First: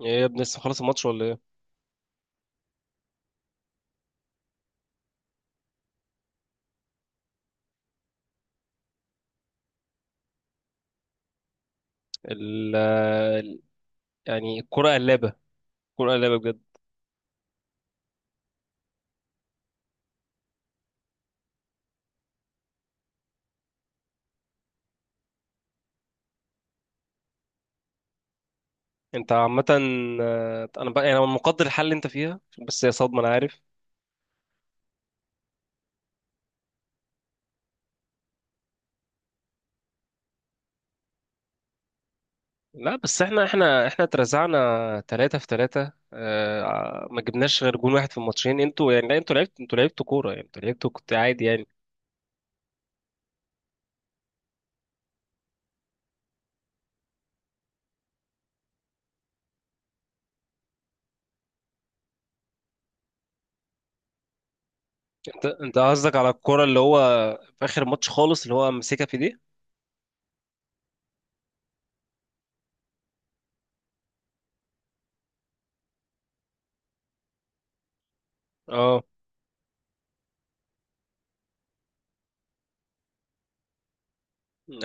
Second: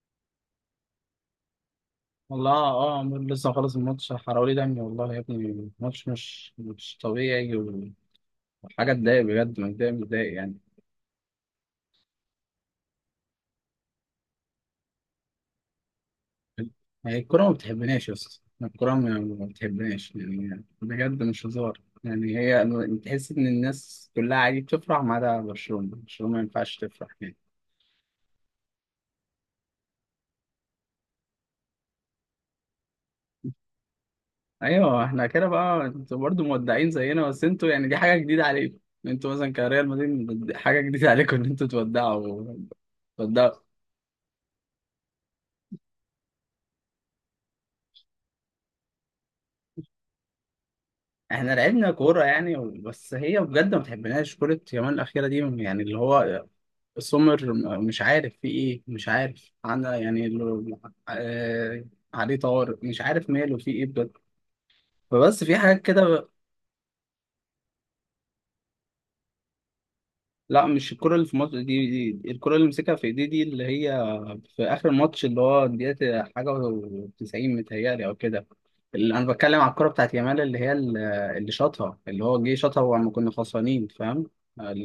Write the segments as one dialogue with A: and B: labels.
A: ايه يا ابني لسه خلاص الماتش ولا ايه؟
B: والله آه، عمرو لسه مخلص الماتش، حراولي دمي والله يا ابني. الماتش مش طبيعي وحاجة تضايق، بجد متضايق يعني.
A: ال ال- يعني الكرة قلابة. الكرة قلابة بجد.
B: هي الكورة ما بتحبناش يا اسطى، الكورة ما بتحبناش يعني، بجد مش هزار يعني. هي تحس إن الناس كلها عادي بتفرح ما عدا برشلونة، ما ينفعش تفرح يعني.
A: انت عامة، انا بقى مقدر الحل اللي انت فيها. بس هي صدمة، انا عارف.
B: أيوه احنا كده بقى، انتوا برضه مودعين زينا، بس انتوا يعني دي حاجة جديدة عليكم. انتوا مثلا كريال مدريد حاجة جديدة عليكم إن انتوا
A: لا بس احنا
B: تودعوا.
A: احنا احنا اترزعنا 3-3، ما جبناش غير جون واحد في الماتشين. انتوا يعني لا، انتوا لعبتوا كورة يعني، انتوا لعبتوا كنت عادي
B: احنا
A: يعني.
B: لعبنا كورة يعني، بس هي بجد ما بتحبناش كرة يومين الأخيرة دي، يعني اللي هو سمر. مش عارف في ايه، مش عارف انا، يعني آه عليه طوارئ، مش عارف ماله في ايه بجد. فبس
A: انت
B: في
A: انت
B: حاجات
A: قصدك
B: كده.
A: على الكورة اللي هو في اخر الماتش خالص، اللي هو ماسكها في دي؟
B: لا مش الكرة اللي في مصر دي، دي الكرة اللي مسكها في ايديه دي، اللي هي في آخر الماتش، اللي هو دقيقة حاجة و90 متهيألي أو كده.
A: اه،
B: اللي أنا بتكلم على الكرة بتاعت يامال، اللي هي اللي شاطها، اللي هو جه شاطها وما كنا خسرانين، فاهم؟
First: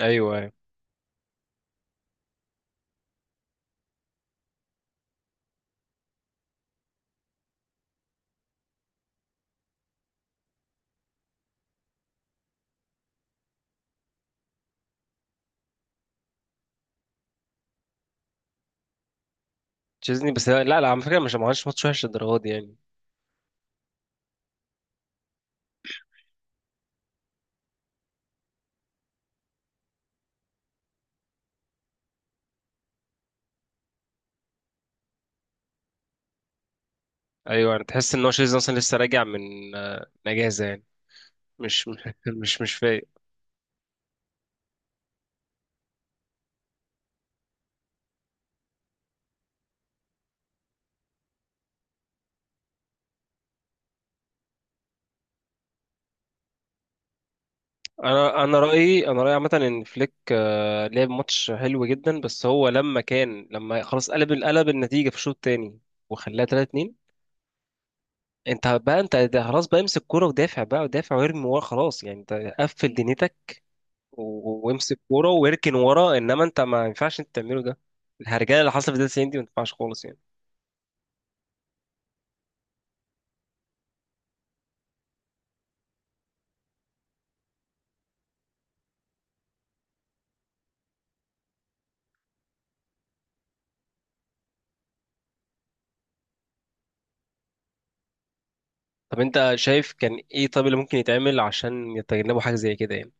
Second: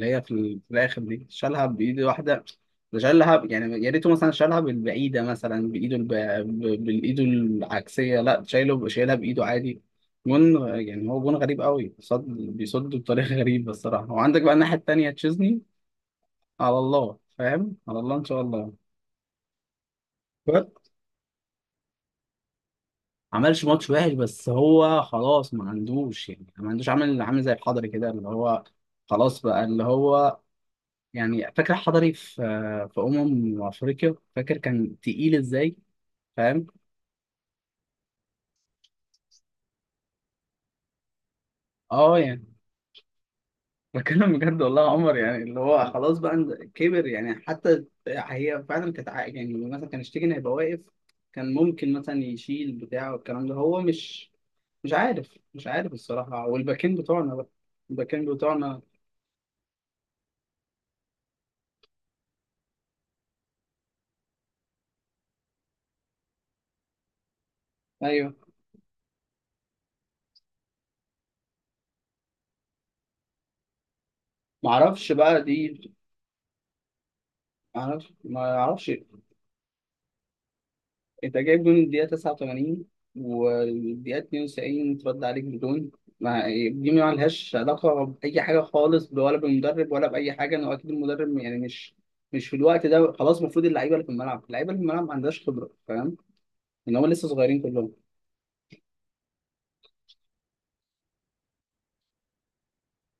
A: ايوه
B: هي في،
A: ايوه.
B: في الآخر دي شالها بإيد واحدة. ده شالها يعني، يا ريته مثلا شالها بالبعيدة مثلا بإيده بالإيده العكسية، لا شايله بإيده عادي. جون يعني، هو جون غريب قوي، صد بطريقه غريبه الصراحه. وعندك بقى الناحيه التانيه تشيزني، على الله فاهم، على الله ان شاء الله.
A: تشيزني، بس لا
B: ما
A: لا، على فكرة مش ما عملش ماتش وحش للدرجة دي يعني.
B: عملش ماتش وحش، بس هو خلاص ما عندوش يعني، ما عندوش عامل زي الحضري كده، اللي هو خلاص بقى اللي هو يعني. فاكر الحضري في افريقيا؟ فاكر كان تقيل ازاي؟ فاهم.
A: ايوه يعني، تحس ان هو شيزن اصلا لسه راجع من اجازه يعني. مش
B: اه يعني
A: مش فايق.
B: بتكلم بجد والله يا عمر، يعني اللي هو خلاص بقى كبر يعني، حتى هي فعلا كانت يعني مثلا كان شتيجن هيبقى واقف، كان ممكن مثلا يشيل بتاع والكلام ده. هو مش عارف، الصراحة. والباكين بتوعنا بقى، الباكين
A: انا انا
B: بتوعنا.
A: رايي انا رايي عامه ان فليك لعب ماتش حلو جدا، بس هو لما خلاص قلب النتيجه في الشوط الثاني وخلاها 3-2.
B: ايوه،
A: انت بقى انت ده خلاص بقى امسك كوره ودافع بقى ودافع وارمي ورا خلاص يعني. انت قفل دنيتك وامسك
B: معرفش
A: كوره
B: بقى
A: واركن
B: دي،
A: ورا، انما انت ما ينفعش انت تعمله ده.
B: معرفش
A: الهرجله اللي حصلت
B: معرفش
A: في الدقيقه 90 دي ما ينفعش خالص يعني.
B: انت جايب جون الدقيقة 89، والدقيقة 92 اترد عليك بدون، ما دي ما لهاش علاقة بأي حاجة خالص، ولا بالمدرب ولا بأي حاجة. إنه أكيد المدرب يعني مش في الوقت ده، خلاص المفروض اللعيبة اللي في الملعب، ما عندهاش خبرة فاهم، إن هم لسه صغيرين كلهم.
A: طب انت شايف كان ايه؟ طب اللي ممكن يتعمل عشان يتجنبوا حاجه زي كده يعني؟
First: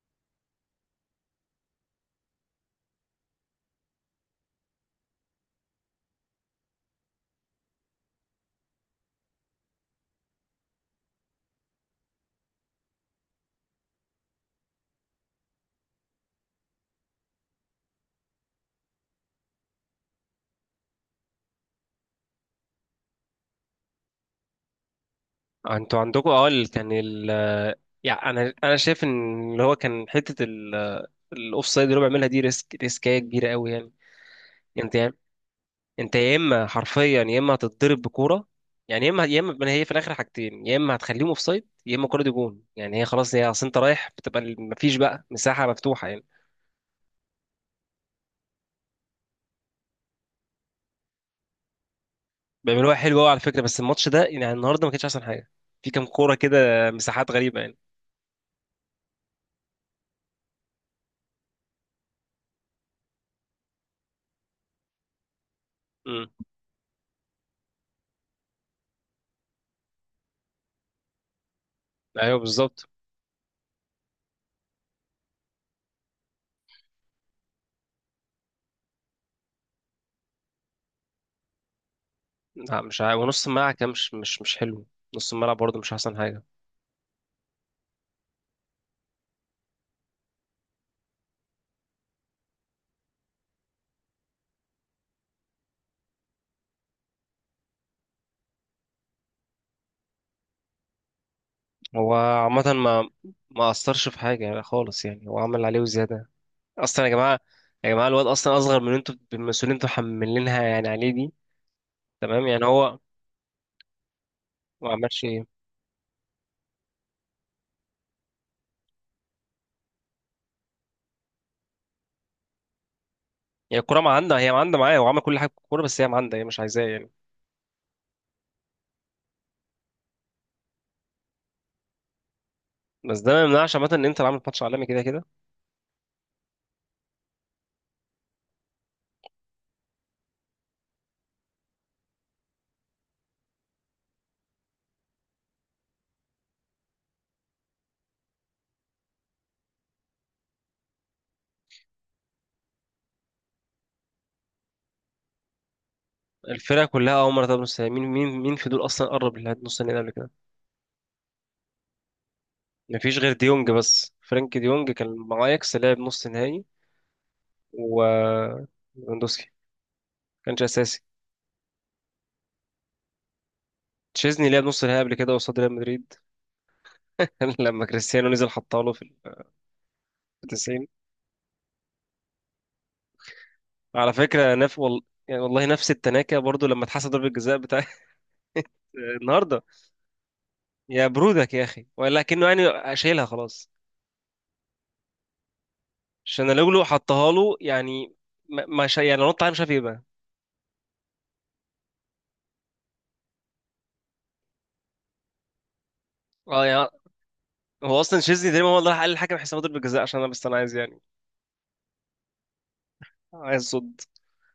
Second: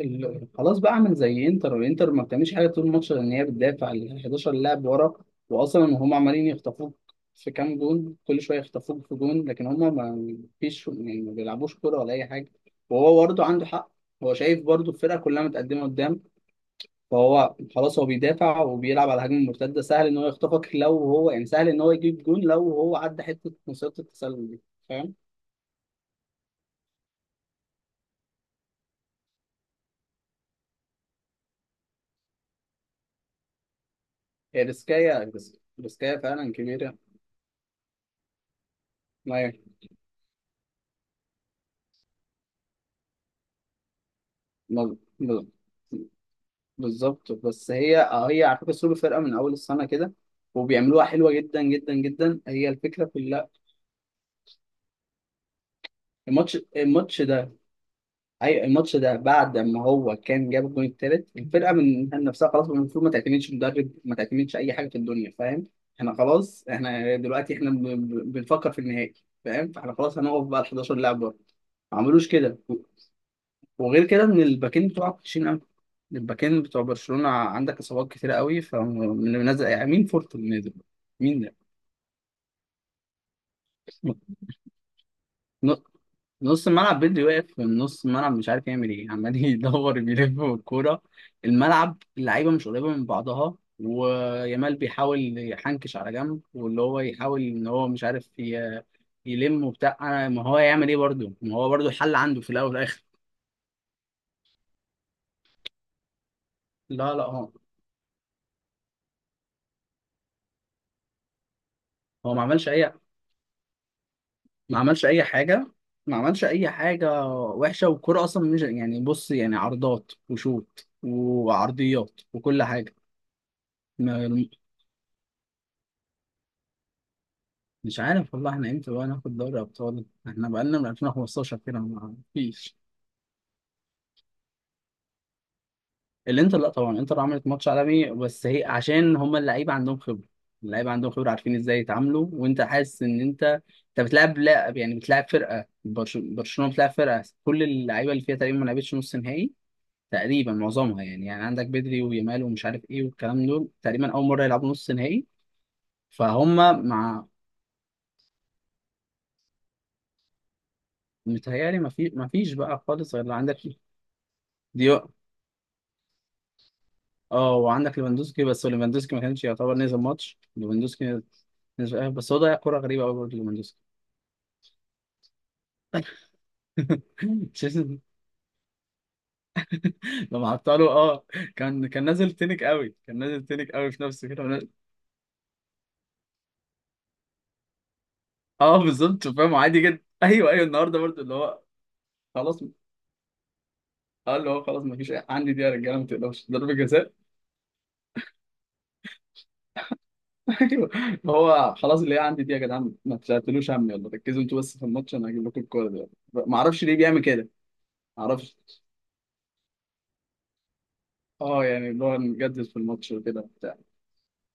B: خلاص بقى اعمل زي انتر، ما بتعملش حاجه طول الماتش، لان هي بتدافع ال 11 لاعب ورا. واصلا هم عمالين يخطفوك في كام جون، كل شويه يخطفوك في جون، لكن هم ما فيش يعني، ما بيلعبوش كوره ولا اي حاجه. وهو برضه عنده حق، هو شايف برضه الفرقه كلها متقدمه قدام، فهو خلاص هو بيدافع وبيلعب على هجمه مرتده. سهل ان هو يخطفك لو هو يعني، سهل ان هو يجيب جون لو هو عدى حته مصيده التسلل دي، فاهم؟
A: انتوا عندكم اه، ال- كان ال يعني انا شايف ان اللي هو كان حته الاوف سايد اللي هو بيعملها دي ريسكايه كبيره قوي يعني.
B: هي
A: انت يا-
B: ريسكايه،
A: انت
B: ريسكايه
A: يا
B: فعلا
A: اما
B: كبيره.
A: حرفيا يا اما هتتضرب بكوره، يعني يا اما يا
B: ما
A: اما ما هي في الاخر حاجتين، يا اما هتخليهم اوف سايد يا اما الكوره دي جون يعني، هي خلاص، هي اصل انت رايح بتبقى مفيش بقى
B: ما-
A: مساحه مفتوحه يعني.
B: بالظبط، بس هي آه، هي على فكره سوبر فرقه من اول السنه كده، وبيعملوها حلوه جدا جدا جدا، هي
A: بيعملوها
B: الفكره
A: حلوه قوي على
B: كلها.
A: فكره، بس الماتش ده يعني النهارده ما كانش احسن حاجه. في كام كوره
B: الماتش
A: كده
B: الماتش
A: مساحات
B: ده
A: غريبه يعني.
B: الماتش ده بعد ما هو كان جاب الجون التالت، الفرقه من نفسها خلاص المفروض ما تعتمدش مدرب، ما تعتمدش اي حاجه في الدنيا فاهم. احنا
A: امم
B: خلاص، احنا دلوقتي احنا بنفكر في النهائي فاهم، فاحنا خلاص هنقف بقى ال 11 لاعب بره، ما عملوش
A: ايوه
B: كده.
A: بالظبط.
B: وغير كده ان الباكين بتوعك وحشين قوي، الباكين بتوع برشلونة، عندك اصابات كتيرة قوي، فمنزل يعني مين فورت اللي نازل؟ مين ده؟
A: لا مش عارف، ونص الملعب كان مش حلو. نص الملعب
B: ن-
A: برضه مش احسن حاجه.
B: نص الملعب بدري واقف من نص الملعب، مش عارف يعمل ايه، عمال يدور بيلف بالكورة. الملعب، اللعيبة مش قريبة من بعضها، ويامال بيحاول يحنكش على جنب، واللي هو يحاول ان هو مش عارف يلم وبتاع. ما هو يعمل ايه برضه، ما هو برضه
A: هو
B: الحل عنده في الاول
A: عامه
B: والاخر.
A: ما اثرش في حاجه يعني خالص، يعني هو عمل عليه وزياده اصلا. يا
B: لا
A: جماعه،
B: هو،
A: يا جماعه الواد اصلا اصغر من اللي انتوا المسؤولين انتوا حملينها يعني عليه دي.
B: هو ما
A: تمام يعني
B: عملش اي،
A: هو
B: ما
A: ما
B: عملش
A: عملش
B: اي
A: ايه؟
B: حاجه ما عملش اي حاجه وحشه، والكوره اصلا مش يعني. بص يعني عرضات وشوط وعرضيات وكل حاجه.
A: هي الكوره ما
B: ما
A: عندها، هي ما عندها معايا، هو عمل كل حاجه في الكوره بس هي ما عندها، هي مش عايزاه يعني.
B: مش عارف والله، احنا امتى بقى ناخد دوري ابطال؟ احنا بقالنا من 2015 كده ما فيش.
A: بس ده ما يمنعش عامه ان انت اللي عامل ماتش عالمي كده كده.
B: الانتر لا طبعا الانتر عملت ماتش عالمي، بس هي عشان هما اللعيبه عندهم خبره، عارفين ازاي يتعاملوا. وانت حاسس ان انت بتلعب، لا يعني بتلعب فرقه برشلونه، بتلعب فرقه كل اللعيبه اللي فيها تقريبا ما لعبتش نص نهائي، تقريبا معظمها يعني. يعني عندك بدري ويامال ومش عارف ايه والكلام دول، تقريبا اول مره يلعبوا نص نهائي فهم.
A: الفرقه كلها
B: مع
A: اول مره تقابل نص نهائي. مين في دول اصلا قرب لنص النهائي قبل كده؟
B: متهيألي ما فيش بقى خالص
A: مفيش غير
B: غير عندك
A: ديونج، بس فرانك ديونج
B: ديو
A: كان مع اياكس لعب نص نهائي.
B: اه، وعندك ليفاندوسكي، بس ليفاندوسكي ما كانش
A: وليفاندوسكي
B: يعتبر نزل ماتش.
A: كانش اساسي.
B: ليفاندوسكي نزل آه، بس هو ضيع كوره غريبه قوي برضه ليفاندوسكي.
A: تشيزني لعب نص نهائي قبل كده قصاد ريال مدريد لما
B: تشيزني
A: كريستيانو نزل حطها له في ال
B: لما حطها
A: 90.
B: له اه، كان نازل تنك قوي، في
A: على
B: نفسه كده
A: فكره يعني والله نفس التناكه برضو لما اتحسب ضربه الجزاء بتاع.
B: اه بالظبط فاهم،
A: النهارده
B: عادي جدا. ايوه ايوه النهارده
A: يا
B: برضه اللي
A: برودك
B: هو
A: يا اخي، ولكنه يعني
B: خلاص.
A: شايلها خلاص.
B: اه اللي هو خلاص ما فيش عندي دي يا رجاله، ما
A: عشان
B: تقلقوش ضربة
A: لو
B: جزاء.
A: حطها له يعني، ما ما شا... يعني نط عليه مش عارف ايه بقى.
B: ايوه، هو خلاص اللي هي عندي دي يا جدعان، ما تشتتلوش همي، يلا ركزوا انتوا بس في الماتش، انا هجيب لكم الكوره دي. ما
A: اه
B: اعرفش
A: يعني،
B: ليه بيعمل كده،
A: هو اصلا
B: ما
A: تشيزني
B: اعرفش.
A: تقريبا هو اللي راح قال للحكم حساب ضربه الجزاء، عشان انا بس انا عايز يعني،
B: اه يعني اللي هو نجدد في الماتش وكده
A: عايز
B: بتاع.
A: صد.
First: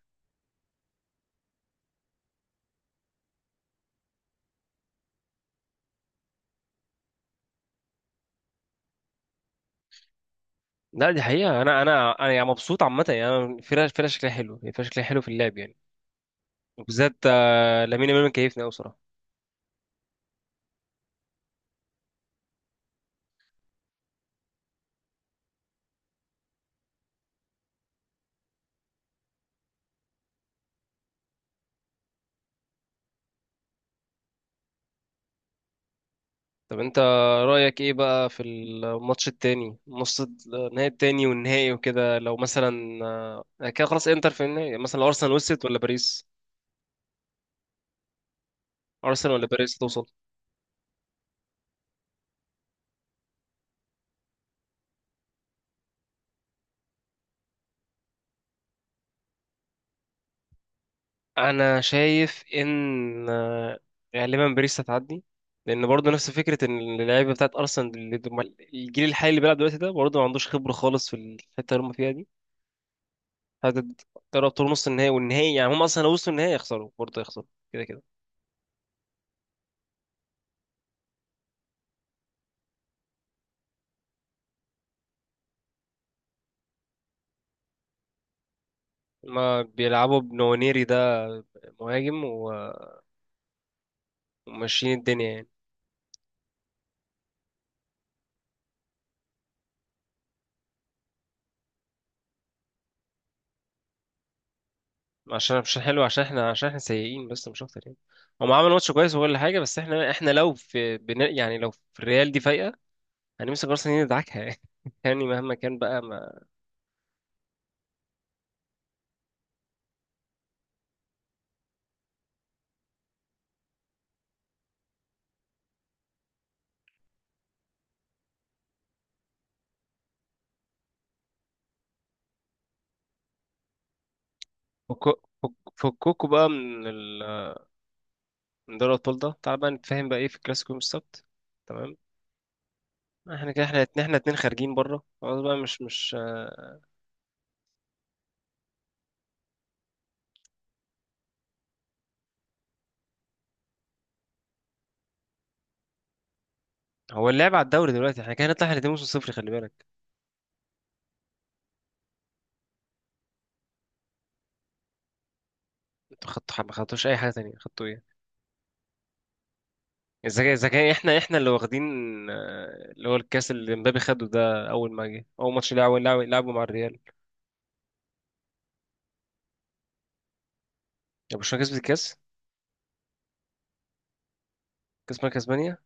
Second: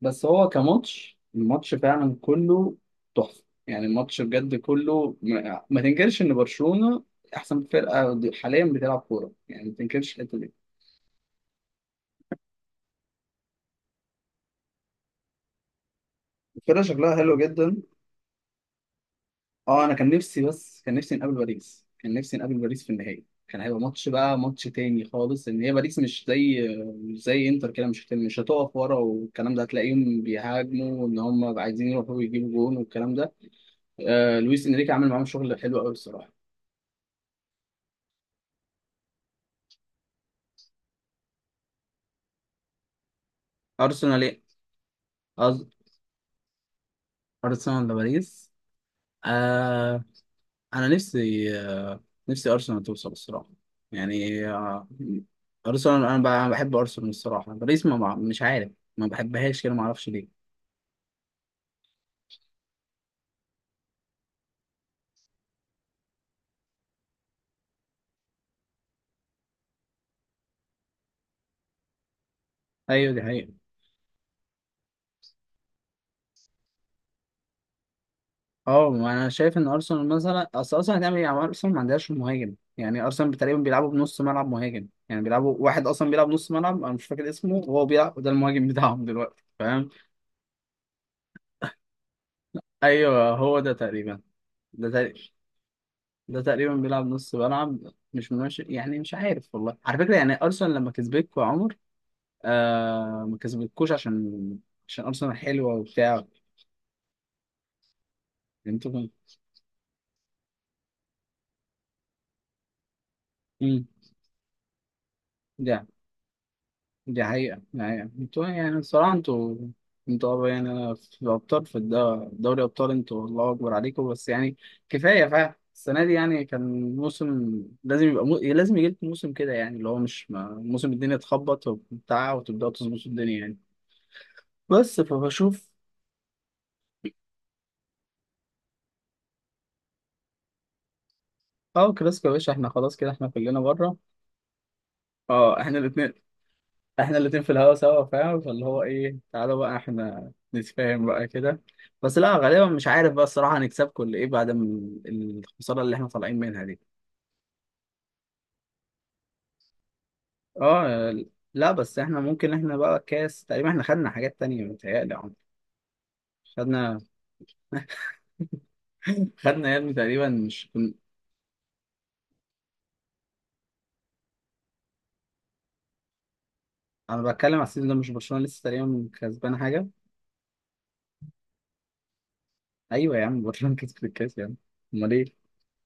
B: بس هو الماتش فعلا كله تحفه يعني، الماتش بجد كله ما، ما تنكرش ان برشلونه احسن فرقه حاليا بتلعب كوره يعني، ما تنكرش الحته دي.
A: لا دي حقيقة، أنا يعني مبسوط عامة، يعني أنا الفرقة شكلها حلو، الفرقة شكلها حلو في اللعب يعني.
B: الفرقه
A: وبالذات
B: شكلها حلو جدا.
A: لامين يامال مكيفني قوي بصراحه.
B: اه انا كان نفسي، بس كان نفسي نقابل باريس كان نفسي نقابل باريس في النهائي، كان هيبقى ماتش بقى، ماتش تاني خالص، ان هي باريس مش زي انتر كده، مش هتقف ورا والكلام ده. هتلاقيهم بيهاجموا وان هم عايزين يروحوا يجيبوا جون والكلام ده. آه لويس انريكي عامل معاهم شغل حلو قوي الصراحه.
A: طب انت رايك ايه بقى في الماتش التاني، نص النهائي التاني والنهائي وكده؟ لو مثلا كده خلاص
B: ارسنال
A: انتر
B: ايه؟
A: في النهائي مثلا، لو ارسنال وصلت
B: أز...
A: ولا باريس؟
B: ارسنال ولا باريس؟
A: ارسنال ولا باريس
B: آه
A: توصل؟
B: انا نفسي آه، نفسي ارسنال توصل الصراحه، يعني آه ارسنال انا بحب ارسنال الصراحه. باريس مش عارف ما بحبهاش كده، ما اعرفش ليه.
A: انا شايف ان غالبا باريس هتعدي، لان برضه نفس فكره، ان اللعيبه بتاعت ارسنال الجيل الحالي اللي بيلعب دلوقتي ده برضه ما عندوش خبره خالص في الحته اللي هم فيها دي.
B: ايوه دي حقيقة.
A: هتقرب طول نص النهائي والنهائي، يعني هم اصلا لو وصلوا النهائي يخسروا برضه، يخسروا كده كده.
B: اه ما انا شايف ان ارسنال مثلا، اصل ارسنال هتعمل ايه يعني؟ ارسنال ما عندهاش مهاجم، يعني ارسنال تقريبا بيلعبوا بنص ملعب مهاجم يعني، بيلعبوا واحد اصلا بيلعب نص ملعب، انا مش فاكر اسمه، وهو بيلعب ده المهاجم بتاعهم دلوقتي
A: ما
B: فاهم.
A: بيلعبوا بنونيري ده مهاجم
B: ايوه هو ده تقريبا، ده
A: وماشيين الدنيا
B: تقريبا
A: يعني.
B: ده تقريبا بيلعب نص ملعب، مش ماشي يعني. مش عارف والله، على فكرة يعني ارسنال لما كسبتكوا يا عمر آه، ما كسبتكوش عشان ارسنال
A: عشان
B: حلوة
A: مش حلو،
B: وبتاع
A: عشان
B: يعني.
A: احنا، عشان احنا سيئين بس مش اكتر يعني. هم عملوا ماتش
B: انتوا كنتوا-
A: كويس وكل حاجه، بس احنا لو في بنا يعني، لو في الريال دي فايقه، هنمسك
B: مم.
A: ارسنال ندعكها يعني. يعني مهما
B: دي
A: كان بقى ما.
B: دي حقيقة انتوا يعني الصراحة، يعني أنا في أبطال في دوري أبطال انتوا الله أكبر عليكم. بس يعني كفاية فعلا السنة دي يعني، كان موسم لازم يبقى لازم يجي لكم موسم كده، يعني اللي هو مش ما... موسم الدنيا تخبط وبتاع، وتبدأوا تظبطوا الدنيا يعني. بس
A: فكو-
B: فبشوف.
A: فك- فكوكوا بقى من ال... من دوري الابطال ده. تعال بقى نتفاهم بقى، ايه في الكلاسيكو يوم السبت؟
B: اه
A: تمام.
B: كلاسيكو يا باشا، احنا خلاص كده احنا
A: احنا
B: كلنا
A: كده، احنا
B: بره،
A: اتنين، احنا اتنين خارجين بره خلاص بقى
B: اه احنا
A: مش
B: الاتنين،
A: مش
B: في الهوا سوا فاهم. فاللي هو ايه، تعالوا بقى احنا نتفاهم بقى كده. بس لا غالبا مش عارف بقى الصراحة هنكسبكم ولا ايه، بعد الخسارة اللي احنا طالعين منها دي.
A: هو اللعب على الدوري دلوقتي احنا كده هنطلع احنا الاتنين موسم صفر، خلي بالك.
B: اه لا بس احنا ممكن احنا بقى كاس، تقريبا احنا خدنا حاجات تانية متهيألي يا عمر.
A: انتوا خدتوا، ما
B: خدنا،
A: خدتوش اي حاجه تانية، خدتوا ايه؟
B: خدنا يا ابني تقريبا
A: اذا
B: مش
A: كان
B: كن-
A: احنا اللي واخدين اللي هو الكاس اللي مبابي خده ده، اول ما جه اول ماتش لعبه، لعبه مع الريال.
B: انا بتكلم على السيزون ده، مش برشلونة لسه تقريبا كسبانة حاجة؟
A: يعني برشلونه كسبت الكاس؟
B: ايوه يا عم، برشلونة كسبت الكاس يا عم، امال
A: كاس
B: ايه؟
A: ملك اسبانيا.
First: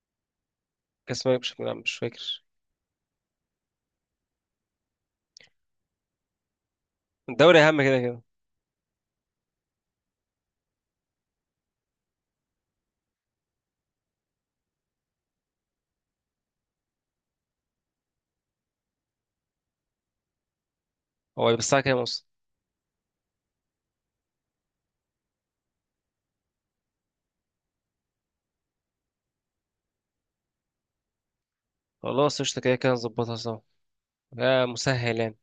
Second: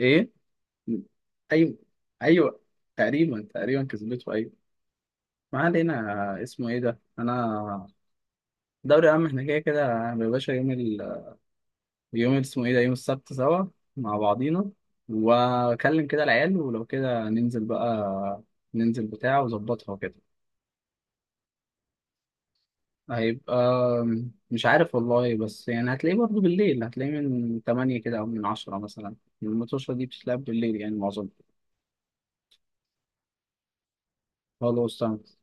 B: ايه؟
A: كاس ملك، مش، لا،
B: ايوه
A: مش فاكر.
B: ايوه تقريبا، تقريبا كسبته ايوه، ما علينا اسمه ايه ده
A: الدوري اهم
B: انا.
A: كده كده.
B: دوري عام احنا كده كده. يا باشا يوم يوم اسمه ايه ده، يوم السبت سوا مع بعضينا، واكلم كده العيال ولو كده ننزل بقى، ننزل بتاع وظبطها وكده.
A: هو الساعه كام اصلا؟
B: هيبقى مش عارف والله، بس يعني هتلاقيه برضه بالليل، هتلاقيه من 8 كده او من 10 مثلا، الماتشة دي بتتلعب بالليل يعني معظمها.
A: خلاص قشطه، كده كده نظبطها سوا، يا
B: خلاص
A: مسهل
B: تمام،
A: يعني.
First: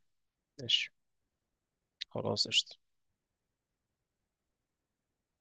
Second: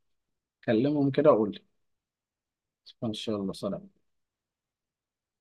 A: ماشي،
B: كلمهم كده وقول لي.
A: خلاص قشطه
B: ان شاء الله، سلام.